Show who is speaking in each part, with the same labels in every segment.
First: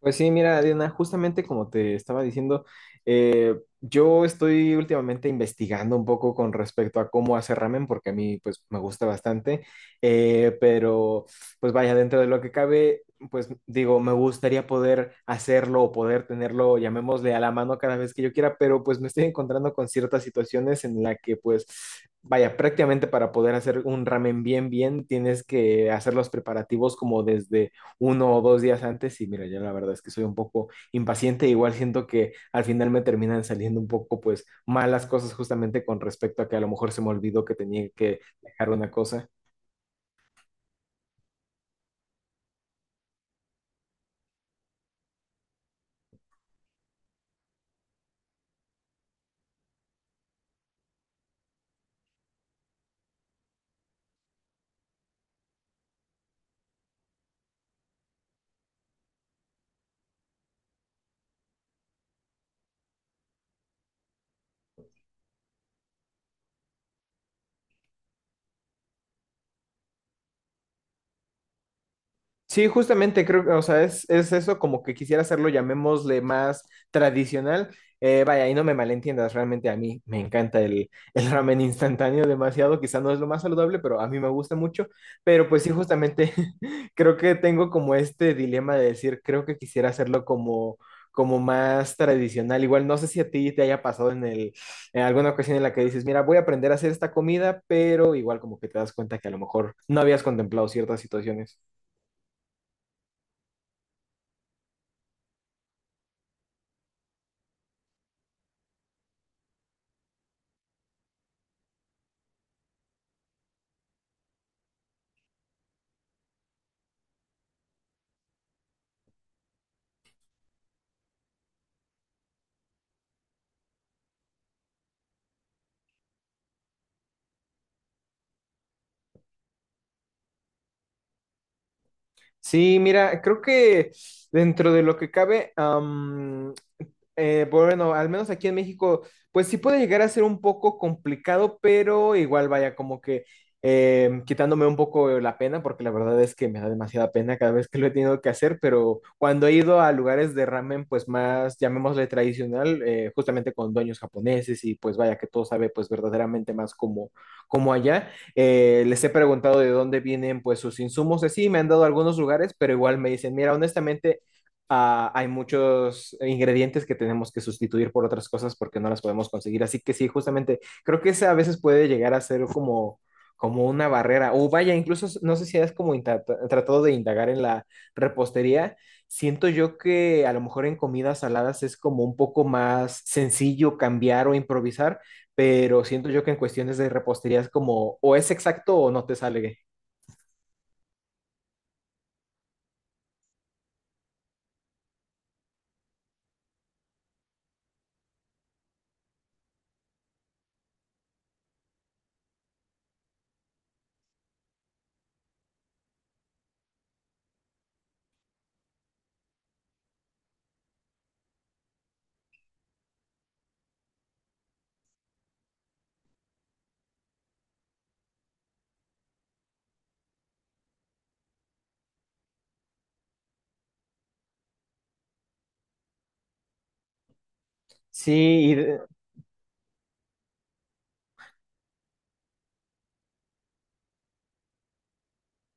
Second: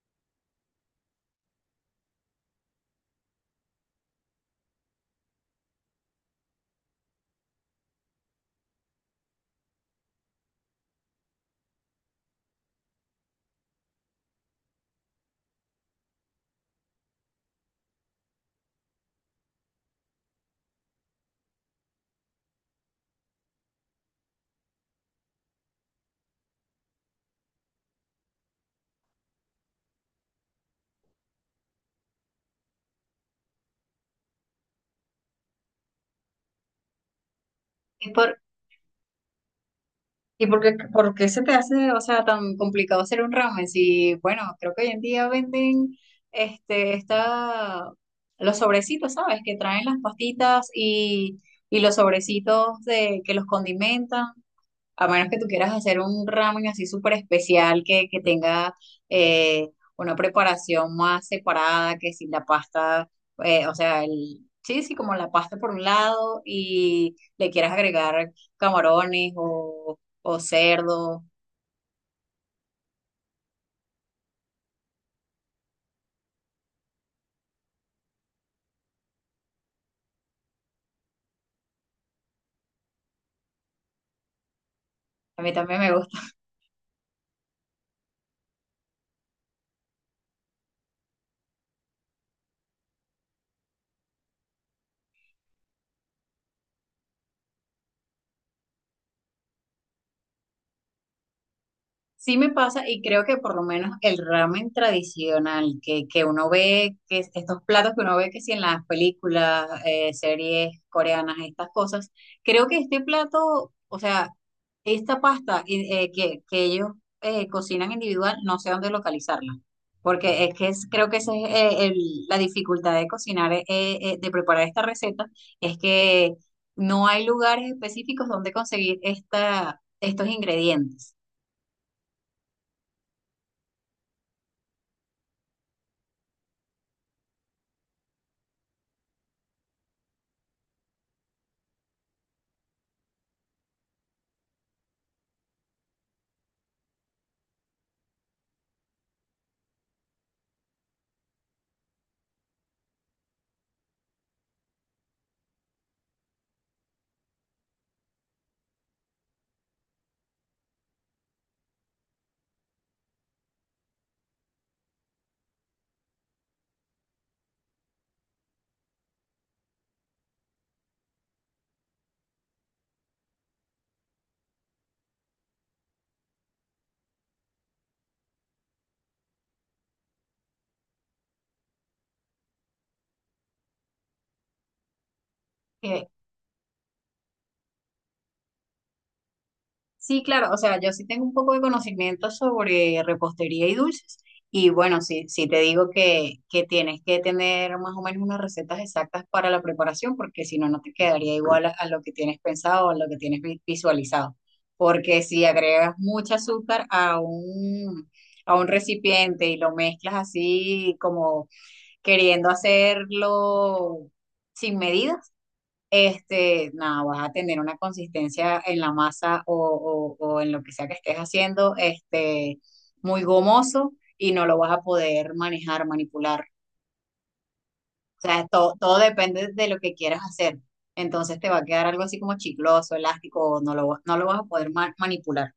Speaker 1: Pues sí, mira, Diana, justamente como te estaba diciendo, eh, yo estoy últimamente investigando un poco con respecto a cómo hacer ramen, porque a mí pues me gusta bastante, pero pues vaya, dentro de lo que cabe, pues digo, me gustaría poder hacerlo o poder tenerlo, llamémosle a la mano cada vez que yo quiera, pero pues me estoy encontrando con ciertas situaciones en la que pues vaya, prácticamente para poder hacer un ramen bien, bien, tienes que hacer los preparativos como desde uno o dos días antes y mira, yo la verdad es que soy un poco impaciente, igual siento que al final me terminan saliendo un poco pues malas cosas justamente con respecto a que a lo mejor se me olvidó que tenía
Speaker 2: ¿Y
Speaker 1: que
Speaker 2: por,
Speaker 1: dejar una cosa.
Speaker 2: y por qué se te hace, o sea, tan complicado hacer un ramen? Si, bueno, creo que hoy en día venden este, esta, los sobrecitos, ¿sabes? Que traen las pastitas y los sobrecitos de, que los condimentan. A menos que tú quieras hacer un ramen así súper especial que tenga eh, una preparación más separada, que sin la pasta, o sea, el, sí, sí, como la pasta por un lado y le quieras agregar camarones o cerdo.
Speaker 1: Sí, justamente creo que, o sea, es eso como que quisiera hacerlo, llamémosle más tradicional. Vaya, y no me malentiendas, realmente a mí me encanta el, el ramen instantáneo demasiado, quizá no es lo más saludable, pero a mí me gusta mucho.
Speaker 2: A
Speaker 1: Pero
Speaker 2: mí
Speaker 1: pues sí,
Speaker 2: también me gusta.
Speaker 1: justamente creo que tengo como este dilema de decir, creo que quisiera hacerlo como, como más tradicional. Igual no sé si a ti te haya pasado en en alguna ocasión en la que dices, mira, voy a aprender a hacer esta comida, pero igual como que te das cuenta que a lo mejor no habías contemplado ciertas situaciones.
Speaker 2: Sí me pasa y creo que por lo menos el ramen tradicional que uno ve, que estos platos que uno ve que si en las películas, series coreanas, estas cosas, creo que este plato, o sea, esta pasta que ellos cocinan individual, no sé dónde localizarla, porque es que es, creo que esa es la dificultad de cocinar, de preparar esta receta, es que no hay lugares específicos donde conseguir esta, estos ingredientes.
Speaker 1: Sí, mira, creo que dentro de lo que cabe, pues bueno, al menos aquí en México, pues sí puede llegar a ser un poco complicado, pero igual vaya como que quitándome un poco la pena, porque la verdad es que me da demasiada pena cada vez que lo he tenido que hacer, pero cuando he ido a lugares de ramen, pues más, llamémosle tradicional, justamente con dueños japoneses y pues vaya que todo sabe pues verdaderamente más como, como allá, les he preguntado de dónde vienen pues sus insumos, así me han dado algunos lugares, pero igual me dicen, mira, honestamente hay muchos ingredientes que tenemos que sustituir por otras cosas porque no las podemos conseguir. Así que sí, justamente creo que esa a veces puede llegar a ser como, como una barrera. O vaya, incluso no sé si has tratado de indagar en la repostería. Siento yo que a lo mejor en comidas saladas es como un poco más sencillo cambiar o improvisar, pero siento yo que en cuestiones de repostería es como o es exacto o no te sale.
Speaker 2: Sí, claro, o sea, yo sí tengo un poco de conocimiento sobre repostería y dulces. Y bueno, sí, sí te digo que tienes que tener más o menos unas recetas exactas para la preparación, porque si no, no te quedaría igual a lo que tienes pensado o a lo que tienes visualizado. Porque si agregas mucha azúcar a un recipiente y lo mezclas así como queriendo hacerlo sin medida, este, nada, vas a tener una consistencia en la masa o, o en lo que sea que estés haciendo, este, muy gomoso y no lo vas a poder manejar, manipular. O sea,
Speaker 1: Sí,
Speaker 2: todo depende de lo que quieras hacer. Entonces te va a quedar algo así como chicloso, elástico, o no lo, no lo vas a poder manipular.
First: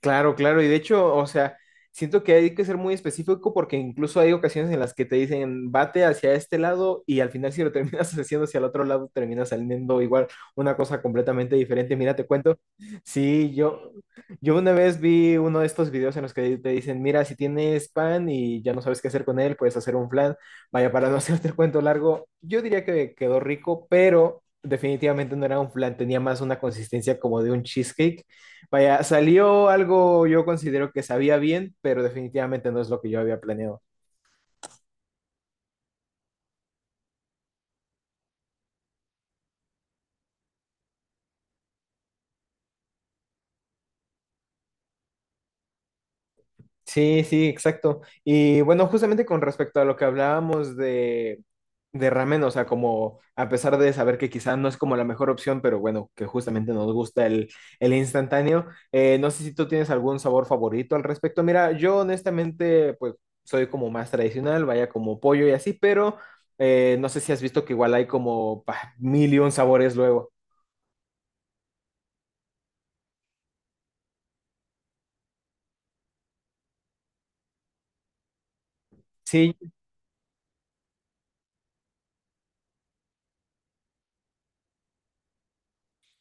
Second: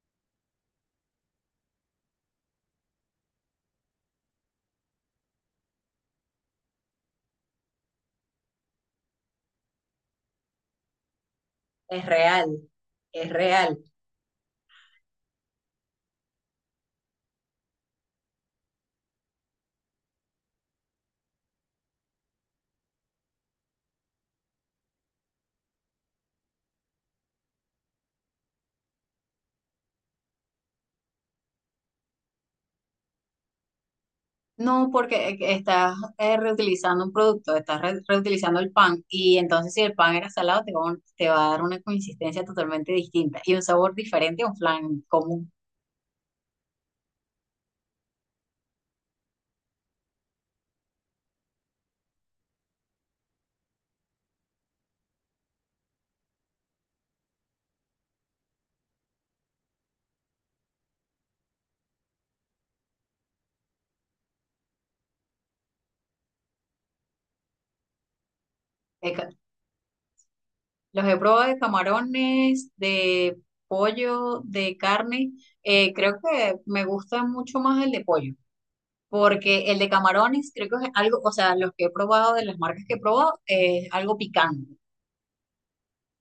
Speaker 1: claro, claro, y de hecho, o sea, siento que hay que ser muy específico porque incluso hay ocasiones en las que te dicen bate hacia este lado y al final si lo terminas haciendo hacia el otro lado termina saliendo igual una cosa completamente diferente.
Speaker 2: Es
Speaker 1: Mira, te
Speaker 2: real,
Speaker 1: cuento,
Speaker 2: es
Speaker 1: sí,
Speaker 2: real.
Speaker 1: yo una vez vi uno de estos videos en los que te dicen, mira, si tienes pan y ya no sabes qué hacer con él, puedes hacer un flan. Vaya, para no hacerte el cuento largo, yo diría que quedó rico, pero definitivamente no era un flan, tenía más una consistencia como de un cheesecake. Vaya, salió algo yo considero que sabía bien, pero definitivamente no es lo que yo había planeado.
Speaker 2: No, porque estás reutilizando un producto, estás reutilizando el pan y entonces si el pan era salado te va, te va a dar una consistencia totalmente distinta y un sabor diferente a un flan común.
Speaker 1: Sí, sí, exacto. Y bueno, justamente con respecto a lo que hablábamos de ramen, o sea, como a pesar de saber que quizá no es como la mejor opción, pero bueno, que justamente nos gusta el instantáneo, no sé si tú tienes algún sabor favorito al respecto. Mira, yo honestamente, pues soy como más tradicional, vaya como pollo y así, pero no sé si has visto que igual hay como bah,
Speaker 2: De ca-
Speaker 1: mil y un sabores luego.
Speaker 2: Los he probado de camarones, de pollo, de carne. Eh, creo que me gusta mucho más el de pollo
Speaker 1: Sí,
Speaker 2: porque el de camarones creo que es algo, o sea, los que he probado de las marcas que he probado es algo picante.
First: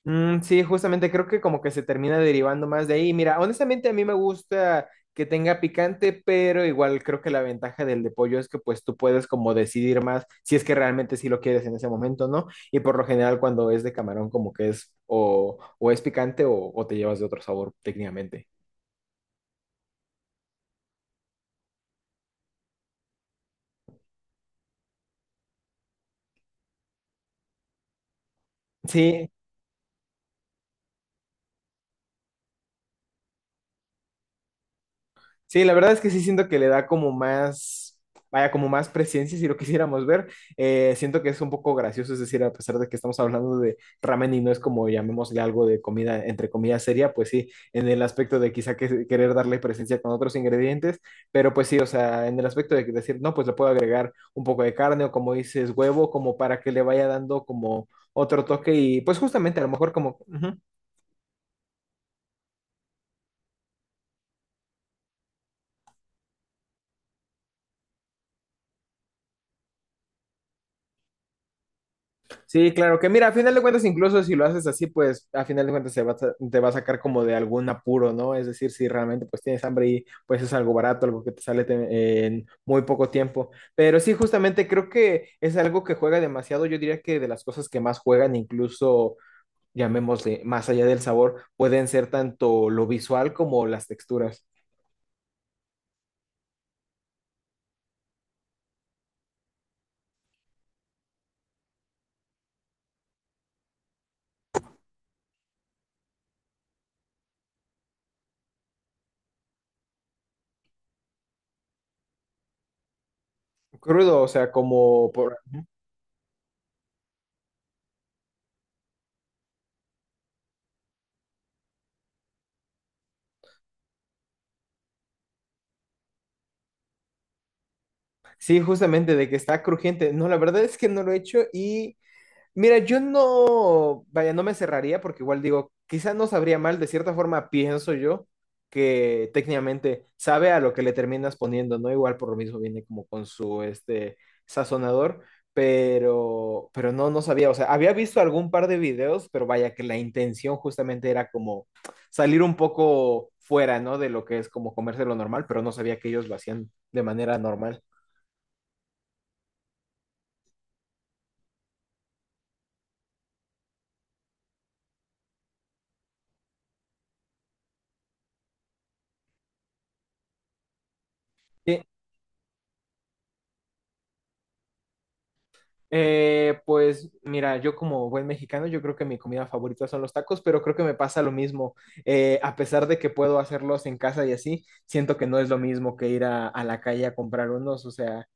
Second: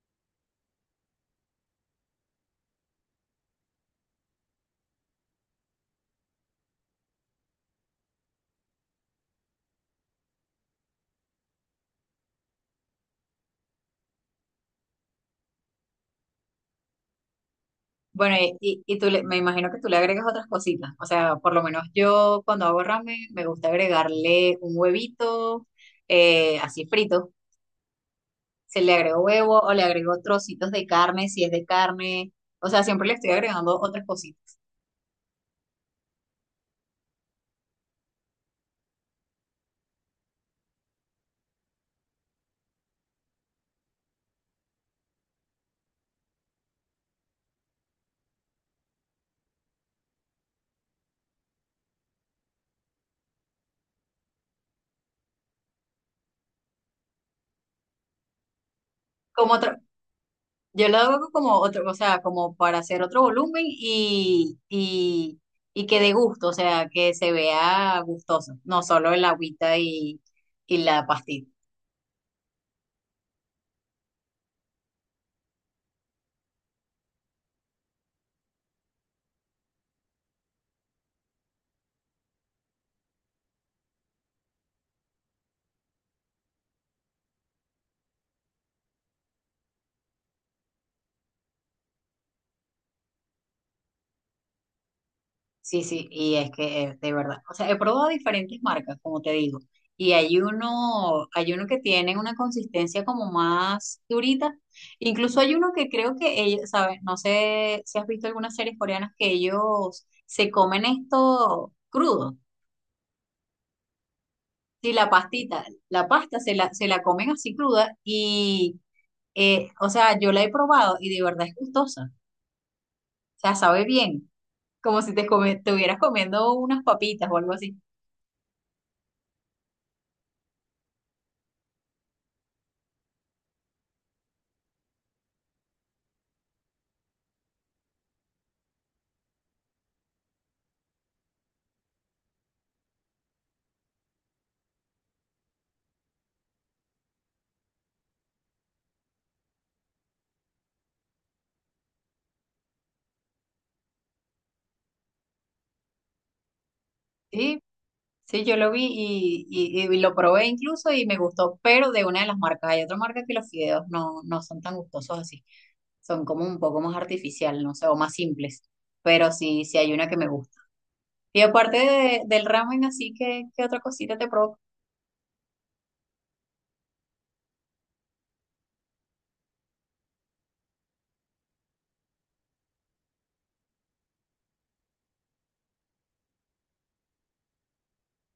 Speaker 1: mm, sí, justamente creo que como que se termina derivando más de ahí. Mira, honestamente a mí me gusta que tenga picante, pero igual creo que la ventaja del de pollo es que pues tú puedes como decidir más si es que realmente sí lo quieres en ese momento, ¿no? Y por lo general cuando es de camarón como que es o es picante o te llevas de otro sabor
Speaker 2: Bueno,
Speaker 1: técnicamente.
Speaker 2: y, y tú me imagino que tú le agregas otras cositas. O sea, por lo menos yo cuando hago ramen me gusta agregarle un huevito así frito. Se le agrego
Speaker 1: Sí,
Speaker 2: huevo o le agrego trocitos de carne si es de carne. O sea, siempre le estoy agregando otras cositas.
Speaker 1: sí, la verdad es que sí siento que le da como más, vaya, como más presencia si lo quisiéramos ver. Siento que es un poco gracioso, es decir, a pesar de que estamos hablando de ramen y no es como llamémosle algo de comida, entre comillas, seria, pues sí, en el aspecto de quizá que, querer darle presencia con otros ingredientes, pero pues sí, o sea, en el aspecto de que decir, no, pues le puedo agregar un poco de carne o como dices, huevo, como para que le vaya dando como otro toque y pues
Speaker 2: Como
Speaker 1: justamente a lo
Speaker 2: otro,
Speaker 1: mejor como... ujú.
Speaker 2: yo lo hago como otro, o sea, como para hacer otro volumen y que dé gusto, o sea, que se vea gustoso, no solo el agüita y la pastita.
Speaker 1: Sí, claro, que mira, a final de cuentas, incluso si lo haces así, pues a final de cuentas se va a sa- te va a sacar como de algún apuro, ¿no? Es decir, si realmente pues tienes hambre y pues es algo barato, algo que te sale en muy poco tiempo. Pero sí, justamente creo que es algo que juega demasiado. Yo diría que de las cosas que más juegan, incluso llamémosle, más allá del sabor, pueden ser tanto lo visual como las texturas.
Speaker 2: Sí, sí, y es que de verdad, o sea, he probado diferentes marcas, como te digo, hay uno que tiene una consistencia como más durita, incluso hay uno que creo que ellos, ¿sabes? No sé si has visto algunas series coreanas que ellos se comen esto crudo,
Speaker 1: Crudo, o sea,
Speaker 2: sí, la
Speaker 1: como por...
Speaker 2: pastita, la pasta se la comen así cruda y, o sea, yo la he probado y de verdad es gustosa, o sea, sabe bien, como si te, te hubieras comiendo unas papitas o algo así.
Speaker 1: Sí, justamente de que está crujiente. No, la verdad es que no lo he hecho y... Mira, yo no, vaya, no me cerraría porque igual digo, quizás no sabría mal, de cierta forma pienso yo que técnicamente sabe a lo que le terminas poniendo, ¿no? Igual por lo mismo viene como con su este sazonador, pero pero no sabía, o sea, había visto algún par de videos, pero vaya que la intención justamente era como salir un poco fuera, ¿no? De lo que es como comerse lo normal, pero no sabía que ellos lo hacían de manera
Speaker 2: Sí,
Speaker 1: normal.
Speaker 2: sí, yo lo vi y lo probé incluso y me gustó, pero de una de las marcas. Hay otra marca que los fideos no, no son tan gustosos así. Son como un poco más artificial, no sé, o más simples. Pero sí, sí hay una que me gusta. Y aparte del ramen, así que, ¿qué otra cosita te provoca?
Speaker 1: Pues mira, yo como buen mexicano, yo creo que mi comida favorita son los tacos, pero creo que me pasa lo mismo. A pesar de que puedo hacerlos en casa y así, siento que no es lo mismo que ir a la calle a comprar unos. O sea,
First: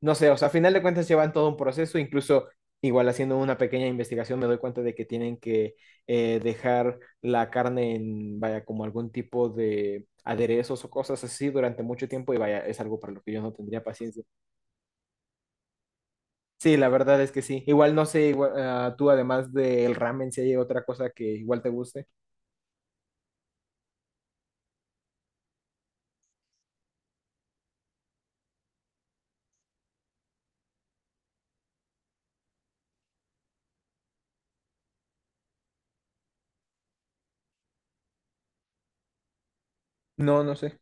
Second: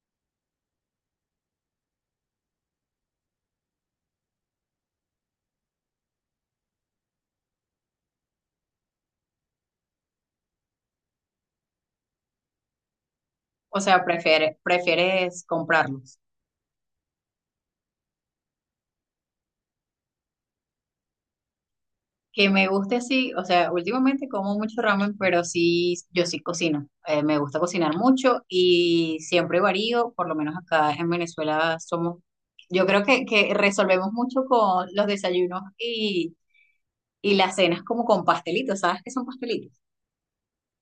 Speaker 1: no sé, o sea, a final de cuentas llevan todo un proceso, incluso igual haciendo una pequeña investigación me doy cuenta de que tienen que dejar la carne en, vaya, como algún tipo de aderezos o cosas así durante mucho tiempo y vaya, es algo para lo que yo no
Speaker 2: O
Speaker 1: tendría
Speaker 2: sea,
Speaker 1: paciencia.
Speaker 2: prefieres, prefieres comprarlos.
Speaker 1: Sí, la verdad es que sí. Igual no sé, igual, tú además del ramen, si hay otra cosa que igual te guste.
Speaker 2: Que me guste así, o sea, últimamente como mucho ramen, pero sí, yo sí cocino. Me gusta cocinar mucho y siempre varío, por lo menos acá en Venezuela somos, yo creo que resolvemos mucho con los desayunos y las cenas como con pastelitos, ¿sabes qué son pastelitos?
Speaker 1: No, no sé.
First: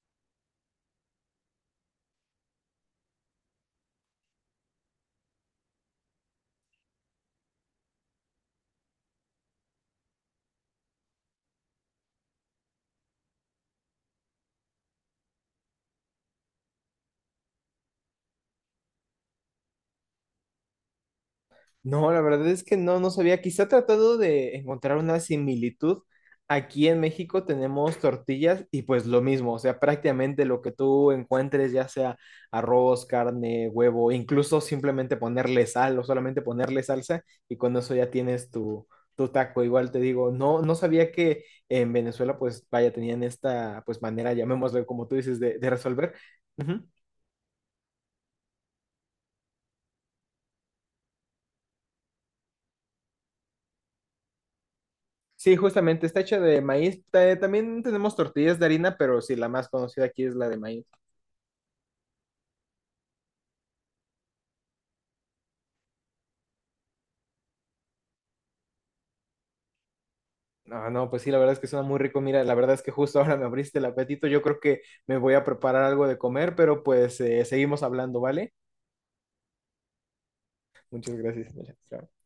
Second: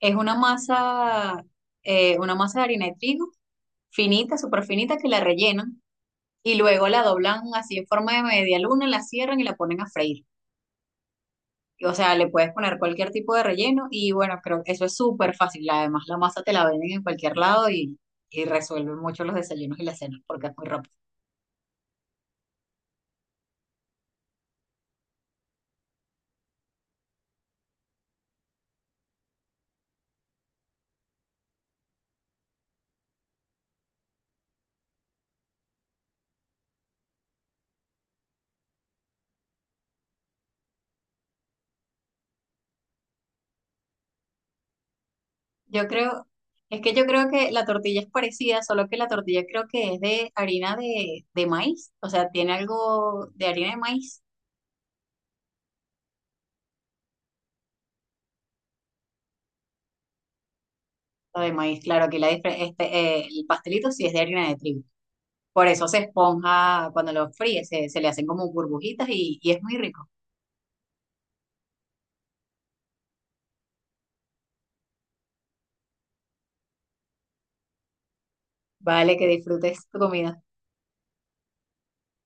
Speaker 2: Es una masa de harina de trigo finita, súper finita, que la rellenan y luego la doblan así en forma de media luna, la cierran y la ponen a freír. O sea, le puedes poner cualquier tipo de relleno y bueno, creo que eso es súper fácil. Además, la masa te la venden en cualquier lado y resuelve mucho los desayunos y las cenas porque es muy rápido.
Speaker 1: No, la verdad es que no, no sabía. Quizá tratando de encontrar una similitud, aquí en México tenemos tortillas y pues lo mismo, o sea, prácticamente lo que tú encuentres, ya sea arroz, carne, huevo, incluso simplemente ponerle sal o solamente ponerle salsa y con eso ya tienes tu, tu taco. Igual te digo, no, no sabía que en Venezuela pues vaya, tenían esta pues manera, llamémoslo como tú dices, de
Speaker 2: Yo
Speaker 1: resolver.
Speaker 2: creo, es
Speaker 1: Ujú.
Speaker 2: que yo creo que la tortilla es parecida, solo que la tortilla creo que es de harina de maíz. O sea, tiene algo de harina de maíz
Speaker 1: Sí, justamente, está hecha de maíz. También tenemos tortillas de harina, pero sí, la más conocida aquí es la de maíz.
Speaker 2: o de maíz. Claro que la, este, el pastelito sí es de harina de trigo. Por eso se esponja cuando lo fríes, se le hacen como burbujitas y es muy rico.
Speaker 1: No, no, pues sí, la verdad es que suena muy rico. Mira, la verdad es que justo ahora me abriste el apetito. Yo creo que me voy a preparar algo de comer, pero pues seguimos hablando, ¿vale?
Speaker 2: Vale, que disfrutes tu comida.
Speaker 1: Muchas gracias. Mira, chao.